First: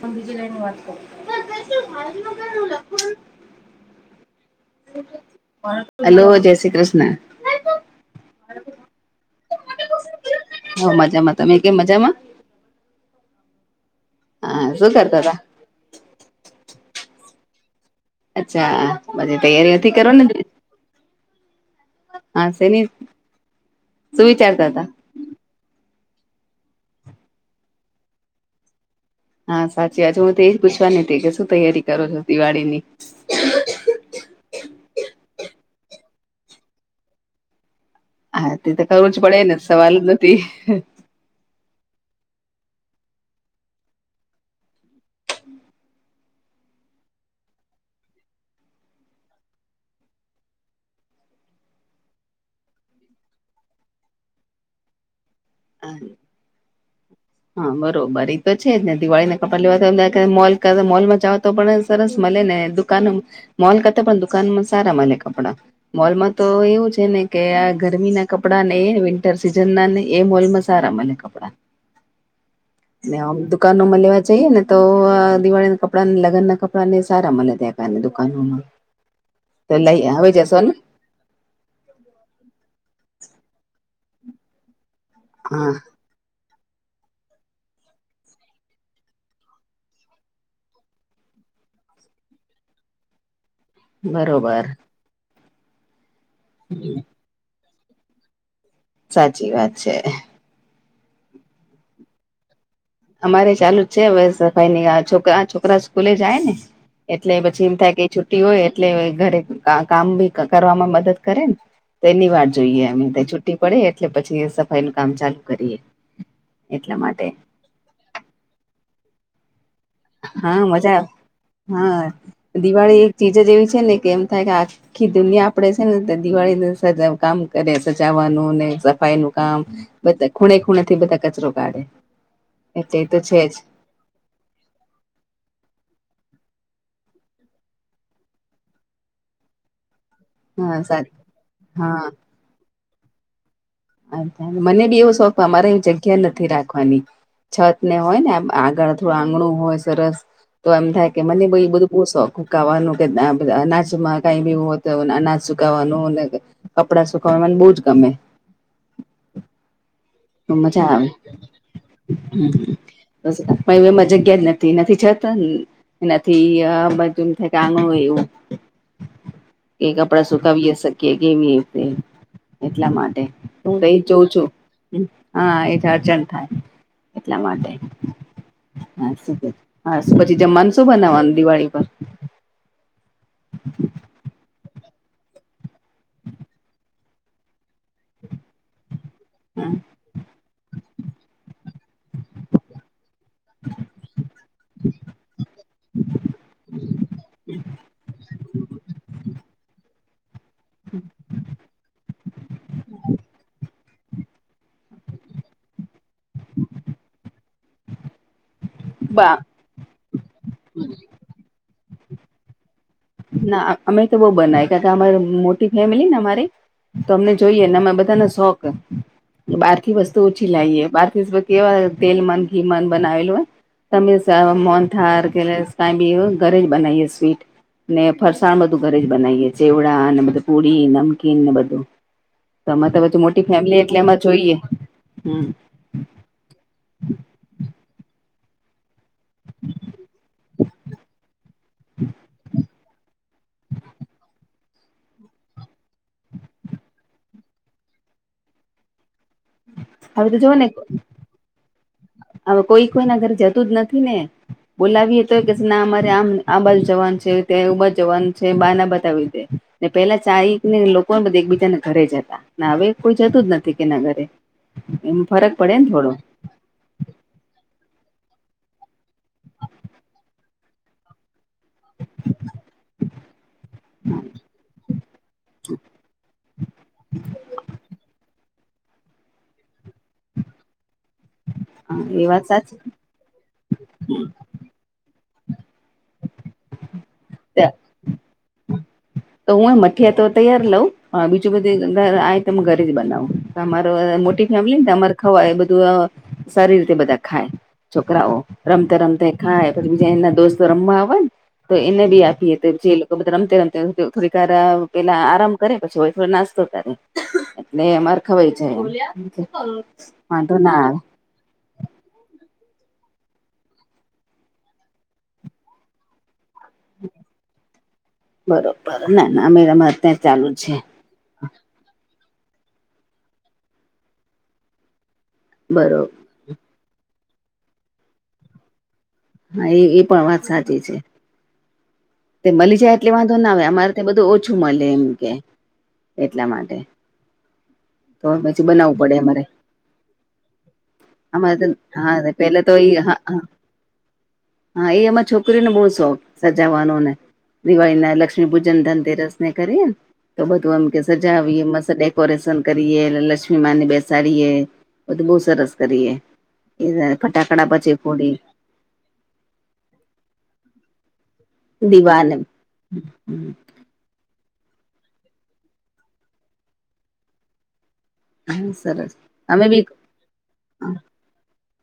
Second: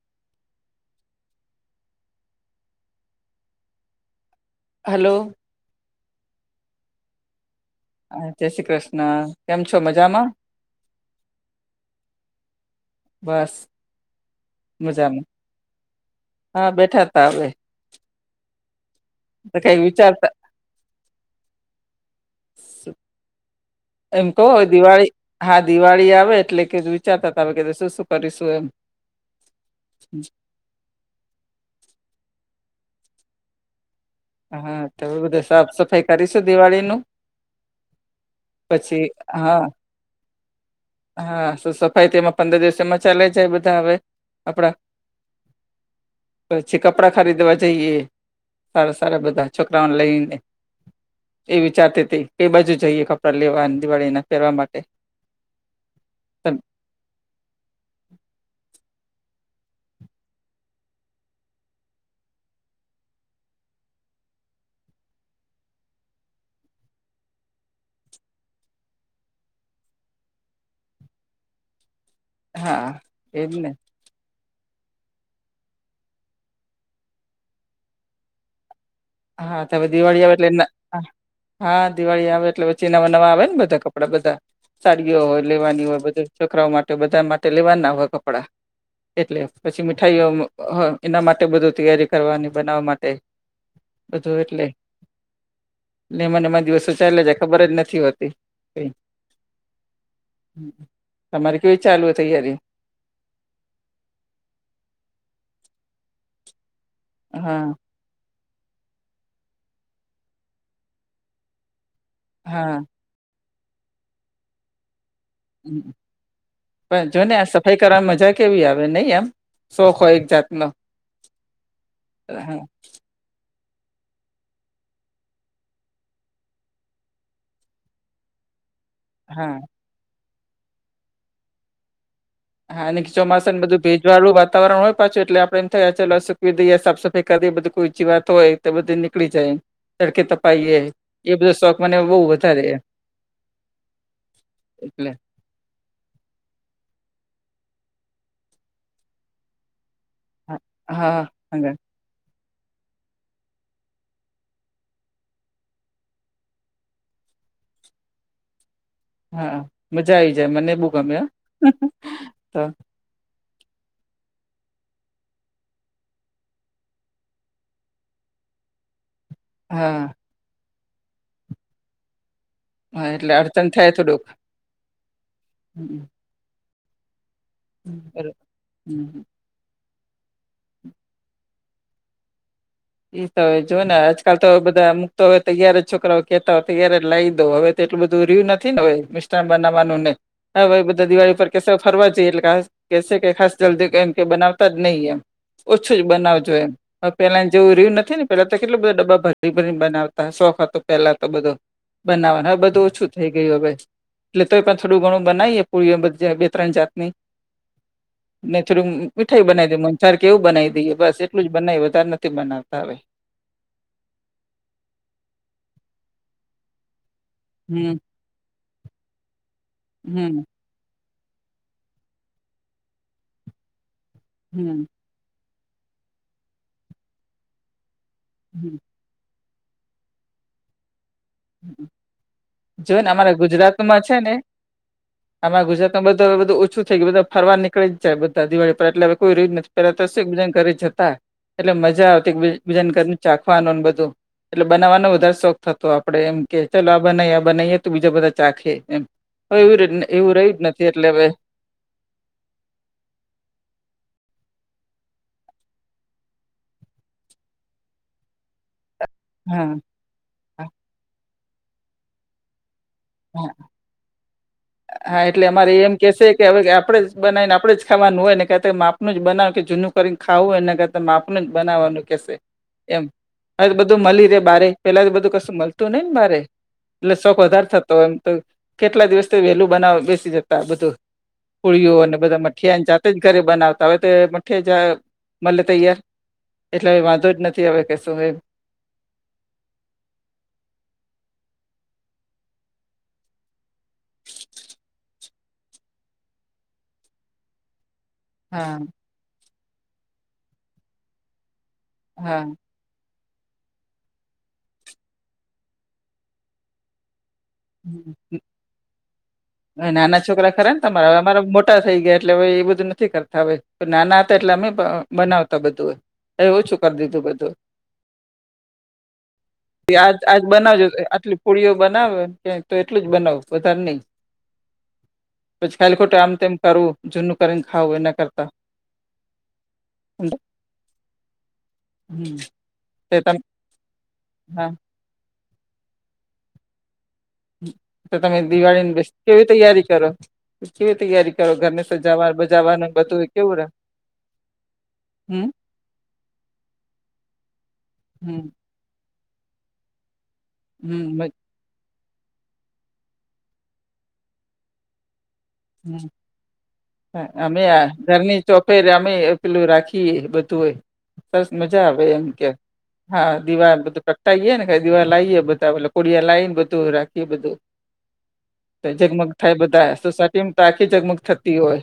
પણ બીજી લઈનની વાત કરો [unintelligible] લખવાનું [inaudible] હલો હલો, જય શ્રી કૃષ્ણ. હા જય શ્રી કૃષ્ણ. કેમ છો મજામાં હ મજામાં તમે કેમ મજામાં બસ હા શું કરતા મજામાં હતા આ બેઠાતા હવે અચ્છા બધીછી તો કઈ તૈયારી નથી કરો ને વિચારતા હા શેની શું એમ તો હવે વિચારતા હતા દિવાળી... હા દિવાળી આવે એટલે કે વિચારતા તા અવે કે શું શું કરીશું એમ... હા સાચી વાત છે હું તે એજ પૂછવાની હતી કે શું તૈયારી કરો છો દિવાળી ની? હા તો હવે બધું સાફ સફાઈ કરીશું દિવાળીનું. હા તે તો કરવું જ પડે ને હા સવાલ જ નથી. હા શું સફાઈ તેમાં પંદર દિવસ એમાં ચાલે જાય બધા આવે આપડા... પછી કપડા ખરીદવા જઈએ. સારા સારા બધા છોકરાઓને લઈને... એ વિચારતી હતી કે કઈ બાજુ જઈએ કપડાં લેવા દિવાળીના પેરવા માટે.. હબ. [inaudible] હા બરોબર ઈ તો છે જ ને દિવાળીના કપડા લેવા મોલ કે મોલમાં જાઓ તો પણ સરસ મળે ને દુકાન મોલ કરતા પણ દુકાનમાં સારા મળે કપડાં. મોલમાં તો એવું છે ને કે આ ગરમી ના કપડા ને એ વિન્ટર સીઝન ના ને એ મોલમાં સારા મળે કપડા હા ને આમ દુકાનોમાં લેવા જઈએ ને તો દિવાળીના કપડા લગ્નના કપડાં ને સારા મળે ત્યા કારની દુકાનોમાં હા ત તો હવે લઈ દિવાળી આવી આવે જશો એટલે ને હા દિવાળી આવે એટલે પછી નવા નવા આવે ને બધા કપડા બધા સાડીઓ હોય હા લેવાની હોય બધી છોકરાઓ માટે બધા માટે લેવાના હોય કપડાં એટલે પછી મીઠાઈઓ એના માટે બધું તૈયારી કરવાની બનાવવા માટે બરોબર. ને એમા ને એમા દિવસો ચાલિયા જાય ખબર જ નથી હોતી કઈ સાચી વાત છે. તમારી કેવી ચાલુ તૈયારી અમારે ચાલુ જ છે હવે સફાઈની આ છોકરા છોકરા સ્કૂલે જાય ને એટલે પછી હા એમ થાય કે છુટી હોય એટલે ઘરે કામ બી કરવામાં મદદ કરે તેની વાટ હા જોઈએ છુટ્ટી પડે એટલે પછી સફાઈનું કામ ચાલુ કરીએ એટલા પણ જો માટે ને આ સફાઈ કરવાની મજા કેવી આવે નઈ એમ શોખ હોય એક હા જાતનો મજા આવે હા દિવાળી એક ચીજ જ એવી છે ને કે એમ થાય કે આ આખી દુનિયા આપડે છે ને તે દિવાળીને સજાવ કામ કરે સજાવાનુંને સફાઈનું હા કામ બધા ખૂણે ખૂણેથી બધા કચરો કાઢે હા એટલે અને એ તો છે જ ચોમાસાને બધું ભેજ વાળું વાતાવરણ હોય પાછું એટલે આપણે એને થયા ચાલો સુકવી દઈએ સાફાઈ કરીએ એ બધું કોઈ વાત હોય. બધી નીકળી જાય કે એ હા સારી એ બધો શોખ મને હા બહું વધારે મને બી એવો એટલે શો અમારે જગ્યા નથી રાખવાની છત ને હોય ને આગળ થોડું આંગણું હોય સરસ હા તો એમ થાય કે હા મને બ હા બો શોખ શુંકાવાનું કે નાચમાં કઈ બી હોય તો નાચ [unintelligible] સુકાવાનું કપડાં સુખવાવામાં મને બહુ જ ગમે. હા મજા આવી જાય મને મજા બહુ આવે ગમે બસ [unintelligible] એમાં જગ્યા જ નથી નથી છત એનાથી બજુમ થ કે આણું હોય એવું કે હા કપડા સુતાવીએ શકીએ કેવી એટલા હા માટે એટલે અડચણ હું થાય કઈ જ થોડુંક જોઉં છું. હા એ હમ, અર્જન્ટ થાય એટલા માટે. બરોબર હમ હ પછી જમવાનું શું બનાવાનું દિવાળી પર? ઈ તોય જો ને આજકાલ તો બધા અમુકતો હોય તો તૈયાર જ છોકરાઓ કેતા હોય તો તય્યારે જ લાવી દો હવે. તેટલું બધું રહ્યું નથી ને મિષ્ટાન બનાવવાનું ને? હા ભાઈ બધા દિવાળી પર સ્પેશિયલ ફરવા જઈએ એટલે કેસે ખાસ જલ્દી એમ કે બનાવતા જ નહી એમ ઓછું જ બનાવજો એમ પેલા જેવું રહ્યું નથી ને પેલા તો કેટલો બધા ડબ્બા ભરી ભરી બનાવતા સોફા તો પેલા તો બધો. બનાવવાનું હવે બધું ઓછું થઈ ગયું હવે. એટલે તો પણ થોડું ઘણું બનાવીએ પુધ બે ત્રણ જાતની ને થોડું બા મીઠાઈ બનાવી દઈ [unintelligible] મ તારે કેવું બનાવી દઈ બસ એટલું જ બનાય વધારે. નથી બનાવતા હોય. ના અમે તો બહુ બનાય કાર કે અમારે મોટી ફેમિલી ને અમારી તો અમને જોઈએ ને હમ અમે બધાનો શોખ બહારથી વસ્તુ હમ ઓછી લાવીએ બાર કેવાય તેલ મન ઘી મન બનાવેલું હો તમે હમ મોનથાર કે તા બી ઘરે જ બનાવીએ સ્વીટ ને ફરસાણ હમ બધું ઘરે જ બનાઈએ ચેવડા અને બધું પુડી નમ કન ને બધું અમે જો તો ને પી અમારા મોટી ફેમિલી એટલે ગુજરાતમાં એમાં જોઈએ, હમ્મ. બધ હ બધું ઓછું થઈ ગય બધા ફરવા નીકળી જાય બધા દિવાળી પર એટલે હ કોઈ રહી નથી પેલા તોશે બી ઘરે જતા એટલે મજા આવતી બીજા ઘ ચાખવાનુંને બધું એટલે બનાવવાનો વધારે શોખ થતો આપ. આપડે એમ કે ચાલ આ બનાવીએ આ બનાવીએ તો બીજા બધા ચાખે એમ. હ એવું હવે એવું તો જોઓ રહી જ ને નથી એટલે હવે હવે કોઈ કોઈના ઘર જતું જ નથી ને. બોલાવીએ તો કે ના અમારે આમ આ બાજુ જવાન છે ત્યાં ઉબાજ બા જવાનું છે બા ના બતાવી. દે હા. ને પેલા હા ચાઇને લોકોને એકબીજાના ઘરે જ હતા કોઈ જતું જ નથી કે ના ઘરે. એમ હા એટલે ફરક અમારે પડે ને એમ થોડો કેશે કે હવે આપણેે જ બનાવીને આપણે જ ખાવાનું હોય ને ક આપણનું જ બનાવ કે જૂનું કરીને ખાવું હોય ને માપનું જ બનાવવાનું કેશે. એમ હવે તો બધું મળી રે બારે પેલા તો બધું કશું મળતું નઈ ને બારે. એટલે શોખ વધારે થતો એમ તો કેટલા દિવસથી વેલું બનાવ બેસી જતા બધું પુળિઓ હા અને એ બધા વાત સાચી મઠીયાન જાતે જ ઘરે બનાવતા હવે તે થે જાય મલે તૈયાર એટલે વાંધો જ નથી આવે કે શું. તો હું મઠીયા તો તૈયાર લઉં હ બીજું બધું આય તમે ઘરે જ બનાવું. તમારે મોટી ફેમિલીને અમારે ખવાય એ બધું સારી રીતે બધા ખાય. છોકરાઓ હા રમતે-રમતે ખાય પછી બીજા એના દોસ્તો રમવા આવન. તો એને બી હા આપીએ તો જે લોકો બધે રમતે-રમતે હુ કેવું થોડીકવાર પેલા આરામ કરે પછી લોકો નાસ્તો કરે એટલે અમાર ખવાઈ જાય. હન, નાના છોકરા વાંધો ના ખરાન આવે તમારા અમારા મોટ ટા થઈ ગયા એટલે હવે એ બધું નથી કરતા હવે, તો નાના હતા એટલે અમે અ બનાવતા બધુ એમ. એવું છુ કરી દીધુ બધુ. બરોબર ના ના અમે એ અમારે ત્યાં આજ-આજ ચાલુ જ છે બનાવજો આટલી પુળીઓ બનાવન કઈક તો એટલી જ બનાવુ વધાર નઈ. પછી ખાલી બરોબર ખોટા આમ તેમ કરવું, જૂનું કરીન ખાવું એના કરતા. હા, એ એ પણ વાત સાચી છે. હમ તો મલી જાય એટલે તે વાંધો તમે ના આવે, અમાર તઈ બધુ ઓછું હા મલે એમ કે એટલા માટે. તો તમે પછી દિવાળીની બનાવવું બેસ પડે અમારે કેવી તૈયારી કરો? કેવી તૈયારી કરો? અમારે તો ઘરની હા સજાવાનુ પેલા તો બજાવાનુ એ ને હા બધુય કેવું રે? હા, એ અમાર છોકરીનો બઉ શોખ સજાવાનોને દિવાળીના હમ લક્ષ્મી પૂજન, ધનતેરસને કરીએન તો બધું આમ કે હમ સજાવીએ [unintelligible] પરેશન કરીએ ને લક્ષ્મીમાંને બેસાડીએ બધુ બઉ સરસ હમ કરીએ, ઈન ફટાકડા પછી ફોડી ફેર અમેય પેલું રાખીએ બધું હોય સરસ મજા આવે એમ દીવાને કે, હા દિવા બધુ [unintelligible] તઈએને કાઈ દિવા લાઈએ બધા ઓલુ કોળીઆ લાઈન બધું રાખીએ બધું. તો સરસ જગમગ થાય અમે બી બધા સોસાયટીમ તો આખી જગમગ થતી હોય.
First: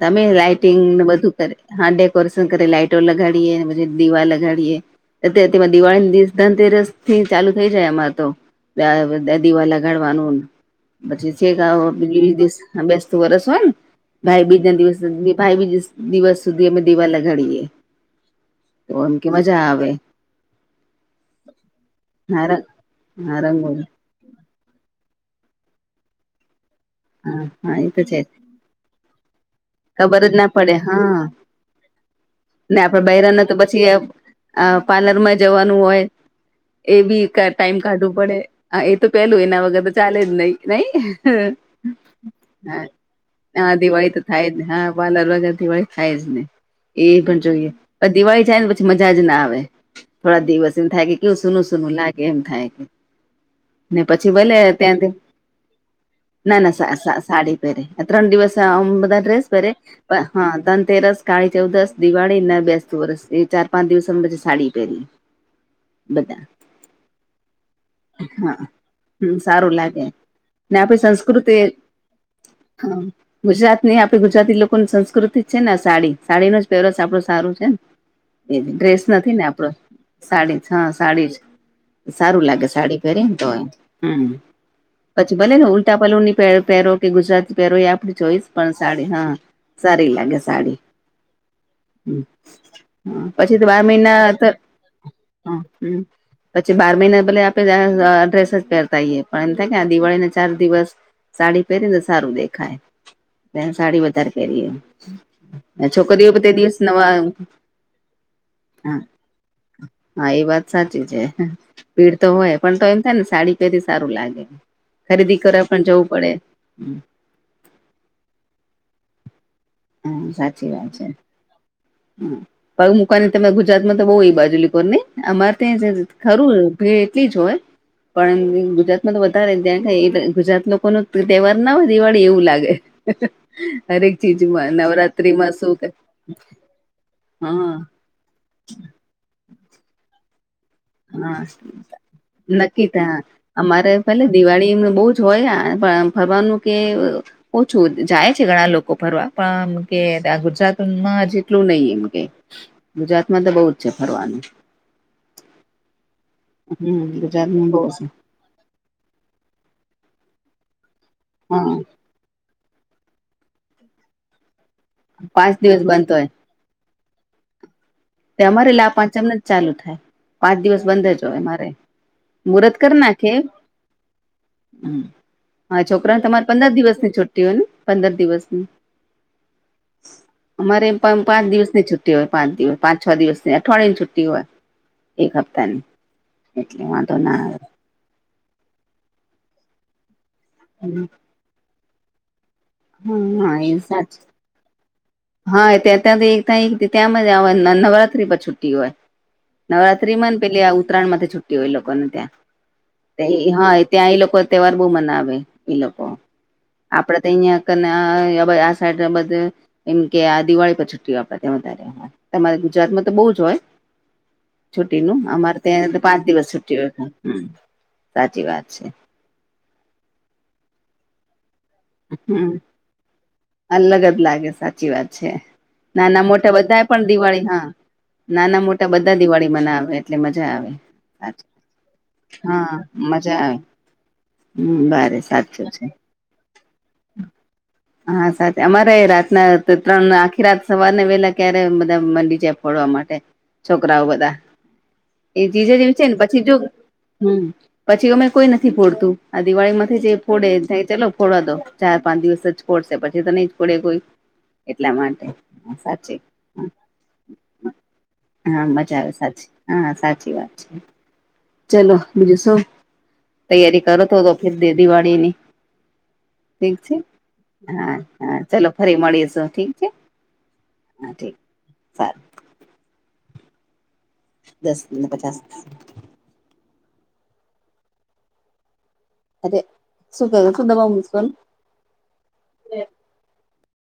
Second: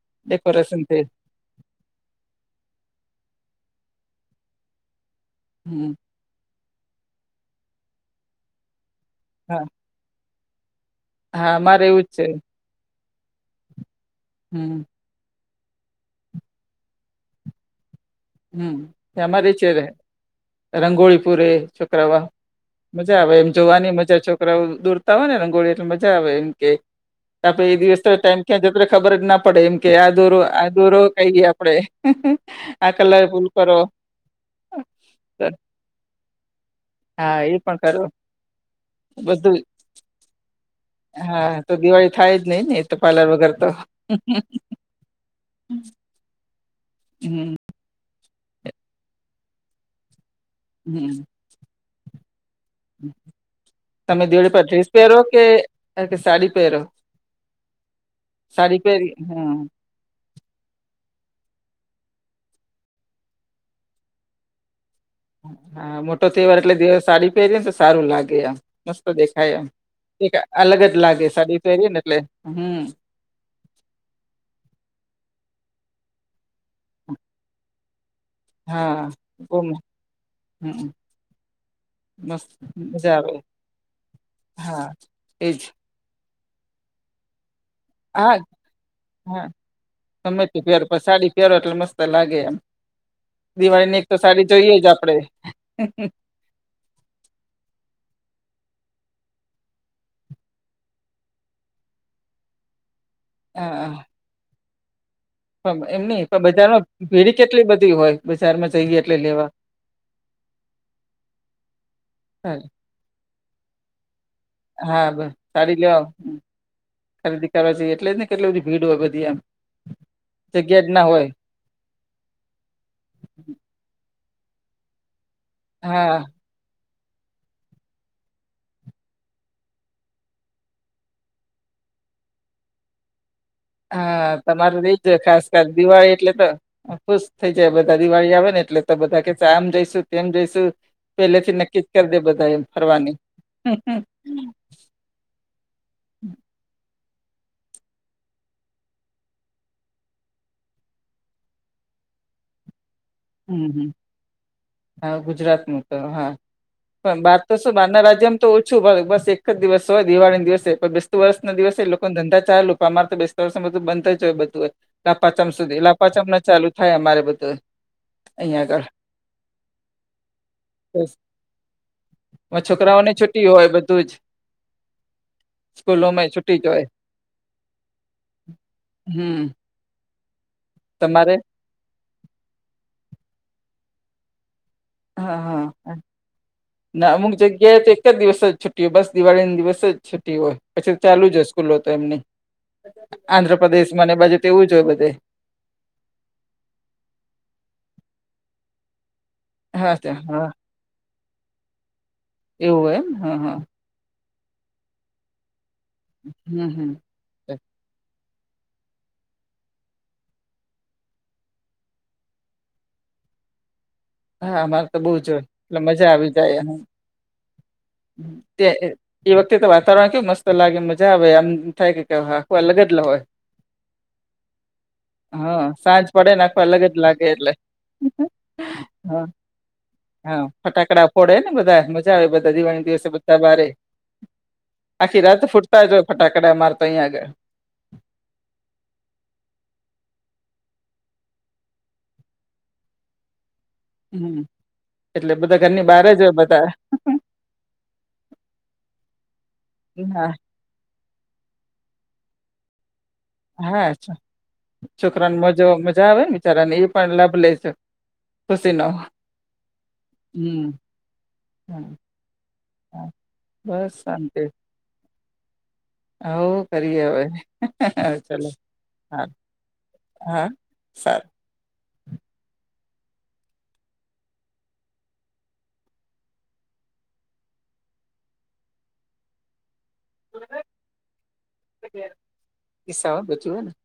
તમે ડેકોરેશન થઈ લાાઈટિંગને બધું કરે. હા, ડેકોરેશન કરીએ, લાઈટો લગાડીએ ન બધે દીવા લગાડીએ. અતે અતેમાં હમ દિવાળીમા દિવસ ધનતેરસથી ચાલુ થઈ જાય આમાર તો હા [unintelligible] [inaudible] પછી હા છેક અવ અમારે એવું જ છે બીજે [unintelligible] દિવસ બેસતું વરસ હોયન હમ ભાઈબીજના દિવસ ભાઈબીજસ દિવસ સુધી અમે દીવા લગાડીએ. હમ્મ, તો એમ એ કે મજા અમારેય આવે [inaudible] રંગોળી પુરે છોકરાવા, હા મજા આવે હા એમ રંગોળી જોવાની મજા છોક છોકરાઓ દોરતા હોયને રંગોળી એટલે મજા આવે એમ કે હા આપડે એ હા દિવસ તો છે જ. ટાઈમ ક્યાં જતો રે ખબર જ ના પડે એમ કે, આ ખબર જ દોરો, ના આ પડે દોરો હા કઈએ આપડે. ને આ આપડે કલર બૈરાને ફૂલ તો કરો પછીય અ પાર્લરમાં જવાનું હોય. એ બી હા કાઈ એ પણ ટાઈમ કરો કાઢવું પડે. હા, એ તો પેલું બધું એના વગર તો ચાલે જ નઈ નઈ હા [inaudible] તો દિવાળી થાય જ નહી ને હઅ, એ તો પાર્લર વગર હઅ તો દિવાળી તો થાય જ નઈ, હઅ, પાલર વગર દિવાળી થાય જ નઈ. એ પણ હમ જોઈએ. પણ દિવાળી જાયન પછી મજા જ ના આવે, થોડા દિવસ જેવું થાય કે હમ કેવું સુનું-સુનું લાગે એમ થાય કે, ને તમે પછી દિવાળી ભલે પર ડ્રેસ ત્યાં તો પહેરો કે કે સાડી ના, ના પહેરો સા સા સાડી પહેરે, અન ત્રણ દિવસ સાડી અમ પહેરી બધા ડ્રેસ હમ પહેરે હન, ધનતેરસ, કાળી ચૌદસ, દિવાળીને, બેસતું વરસ એ ચાર-પાંચ દિવસ અમ પછી સાડી પહેરીએ. હા, મોટો તહેવાર એટલે દિવ સાડી પહેરીએન તો સારુ લાગે એમ, હા મસ્ત હમ દેખાય એમ. સારું લાગે એક ને અલગ જ આપડી લાગે સંસ્કૃતિ સાડી પહેરીએન એટલે હમ્મ. હા ગુજરાતની આપડી ગુજરાતી લોકોન સંસ્કૃતિ છે ને સાડી, સાડીનો જ પેરવેશ આપડો સારો છે ન. [unintelligible] ડ્રેસ હા નથીને આપડો, બમ સાડી છ હઅ હમ સાડી છ. સારું મસ્ત લાગે સાડી મજા આવે પહેરીએન તો એમ. હમ્મ, હા પછી એજ ભલેને ઉ ટા પલ્લુની પે-પેરો કે ગુજરાતી પેરો એ આ હા ચોઈસ પણ સાડી હઅ હા સારી લાગે ગમે તે સાડી પહેરો પણ સાડી પહેરો એટલે મસ્ત લાગે એમ [unintelligible] હઅ, પછી તો બાર દિવાળી ની એક મહિના તો સાડી જોઈએ જ આપડે [inaudible] પછી બાર મહીને ભલે આપે આ ડ્રેસ જ પેરતાઈએ પણ એમ થાય કે આ દિવાળીને ચાર દિવસ સાડી પેરિ તો સારું દેખાય તેમ હા સાડી વધારે પેરીએ પણ એમની પણ બજારમાં ભીડ કેટલી બધી હોય બજારમાં હા જઈએ એટલે લેવા હા એ વાત સાચી છે ભીડ તો હોય હા પણ તો એમ થાય ને સાડી પેરી સારું લાગે હા બ ખરીદી કરવા સાડી પણ લેવા જવું પડે ખરીદી કરવા જયે એટલે જ ને કેટલી બધી ભીડ હોય બધી એમ હા સાચી જગ્યા જ વાત ના છે. હોય પગ મુકાની તમે ગુજરાતમાં તો બઉ ઇ બાજુ લિકોન ને અમારે ત્યા જ હા ખરું ભીડ એટલી જ હોય. પણ એમ ગુજરાતમાં તો વધારે ત્યાં કઈ ગુજરાત લોકોનો તહેવાર ના હોય દિવાળી એવું લાગે. હરેક હા ચીજ તમારે ઇજ હોય ખાસ કરી દિવાળી એટલે તો ખુશ થઈ હા જાય બધા દિવાળી આવે ને એટલે તો. બધા કેશે આમ જઈશું, તેમ જઈશું. હા પેલેથી નક્કી જ કરી દે બધા એમ નક્કી ત ફરવાની અમારે ભલે દિવાળી એમનું બહુ જ હોય આ પણ આમ ફરવાનું કે અ ઓછું. જાય છે ઘણા લોકો ફરવા પણ આમ કે આ ગુજરાતમાં જેટલું નઇ એમ કે. ગુજરાતમાં તો બહુ હમ જ છે હમ ફરવાનું. હા ગુજરાતનું તો હા. હમ પણ બાર તો ગુજરાતમાં શું બહુ બારના છે રાજ્યમ તો ઓછું ભાવે. બસ એક જ દિવસ હોય દિવાળીના દિવસે પણ બેસતુ વર્ષના હા દિવસે એ લોક પન ધંધા ચાલુ પન અમારે તો બેસતા વર્ષમાં બધું બંધ જ હોય બધું લાભપાચમ પાંચ સુધી દિવસ બંધ હોય લાપાચમના ચાલુ જ થાય અમારે બધું. તે અહીં અમારે આગળ લાભપાંચમને જ ચાલુ થાય. પાંચ દિવસ બંધ જ હોય અમારે. અમ છોકરાઓને છુટી હોય બધું જ. હમ હા છોકરાને સ્કૂલોમાં તમારે છુટી જ પંદર હોય દિવસ ની છુટ્ટી હોય ને પંદર દિવસની? હમ અમારે પં તમારે પાંચ દિવસની છુટ્ટી હોય. પાંચ દિવ પાંચ છ દિવસની અઠવાડયાની છુટ્ટી હોય. એક હહ હપ્તાની હહ. એટલે ના વાંધો અમુક જગ્યાએ તો એક જ દિવસ છૂટ ટીઓ બસ દિવાળી ન દિવસ જ છુટી હોય. પછી તો આવે ચાલુ જ હોય સ્કૂલો તો એમની. આંધ્રપ્રદેશમાને એ સાચું બાજુ તે એવું જ હોય બધે. હા એ ત્યાં ત્યાં એક તય ત્યાં મજ આવા ન નવરાત્રી પર છુટી હોય. હા તે નવરાત્રીમાંને હા પેલી આ ઉત્તરાયણ માંથી છુટી હોય એ લોકોને ત્યાં. એવું હોય એમ તે હા એ ત્યાં એ લોકો તહેવાર બહુ મનાવે. એ લોકો હમ હમ. આપડે ત ઈયા કન આ સાઈટે બધે એમ કે આ દિવાળી પર છુટ્ટી આપે ત્યાં વધારે હાં તમારે ગુજરાતમાં તો બઉ જ હોય. હા અમારે તો બહુ છુટીનું જ હોય અમારે એટલે ત્યાં મજા પાંચ આવી દિવસ જાય હમ. છુટ્ટી હોય છે. હ સાચી તે વાત છે. એ વખતે તો વાતાવરણ કેવુ મસ્ત લાગે મજા આવે આમ થાય કે હમ આખું અલગ જ લ હોય. અલગ જ લાગે સાચી વાત છે. હા સાંજ નાના પડે ને મોટા આખું અલગ બધા જ પણ લાગે દિવાળી એટલે હા નાના મોટા બ હા હા ફટાકડા ફોડે ને બધા મજા આવે બધા હા દિવાળીને દિવસે મજા બધા આવે બારે. હમ બારે આખી રાત સાચું ફુટતા છે જ હોય ફટાકડા અમારે ત અઈયા આગળ. હા સાચી અમારેય રાતના ત ત્રણ આખી રાત સવારને વેલા ક્યારે બધા માંડી જાય. ફોડવા માટે છોકરાઓ બધા. હમ એટલે એ બધા જીજ ઘરની એવી છે બહાર ને જ હોય પછી જો બધા હમ પછી ઓમે કોઈ નથી ફોડતું. આ દિવાળીમાંથી જે હા ફોડે તઈ ચલો ફોડવા દો. ચાર પાંચ દિવસ જ ફોડશે. પછી તો નય જ ફોડે હા કોઈ. એટલા માટે છોકરાને મજા મજા સાચી આવે ને બિચારાને એ પણ લાભ લે. હા ખુશી નો મજા આવે સાચી હા સાચી વાત હમ છે. હા ચલો બીજું શું હા, તૈયારી બસ કરો તો તો શાંતિ ફીર દે દિવાળીની હવ ઠીક છે. કરીએ હવે હા હા ચલો ફરી હા મળીશું ઠીક છે. હા હા સારું ઠીક સારું. દસ દીના પચાસ. અરે! [unintelligible] [unintelligible]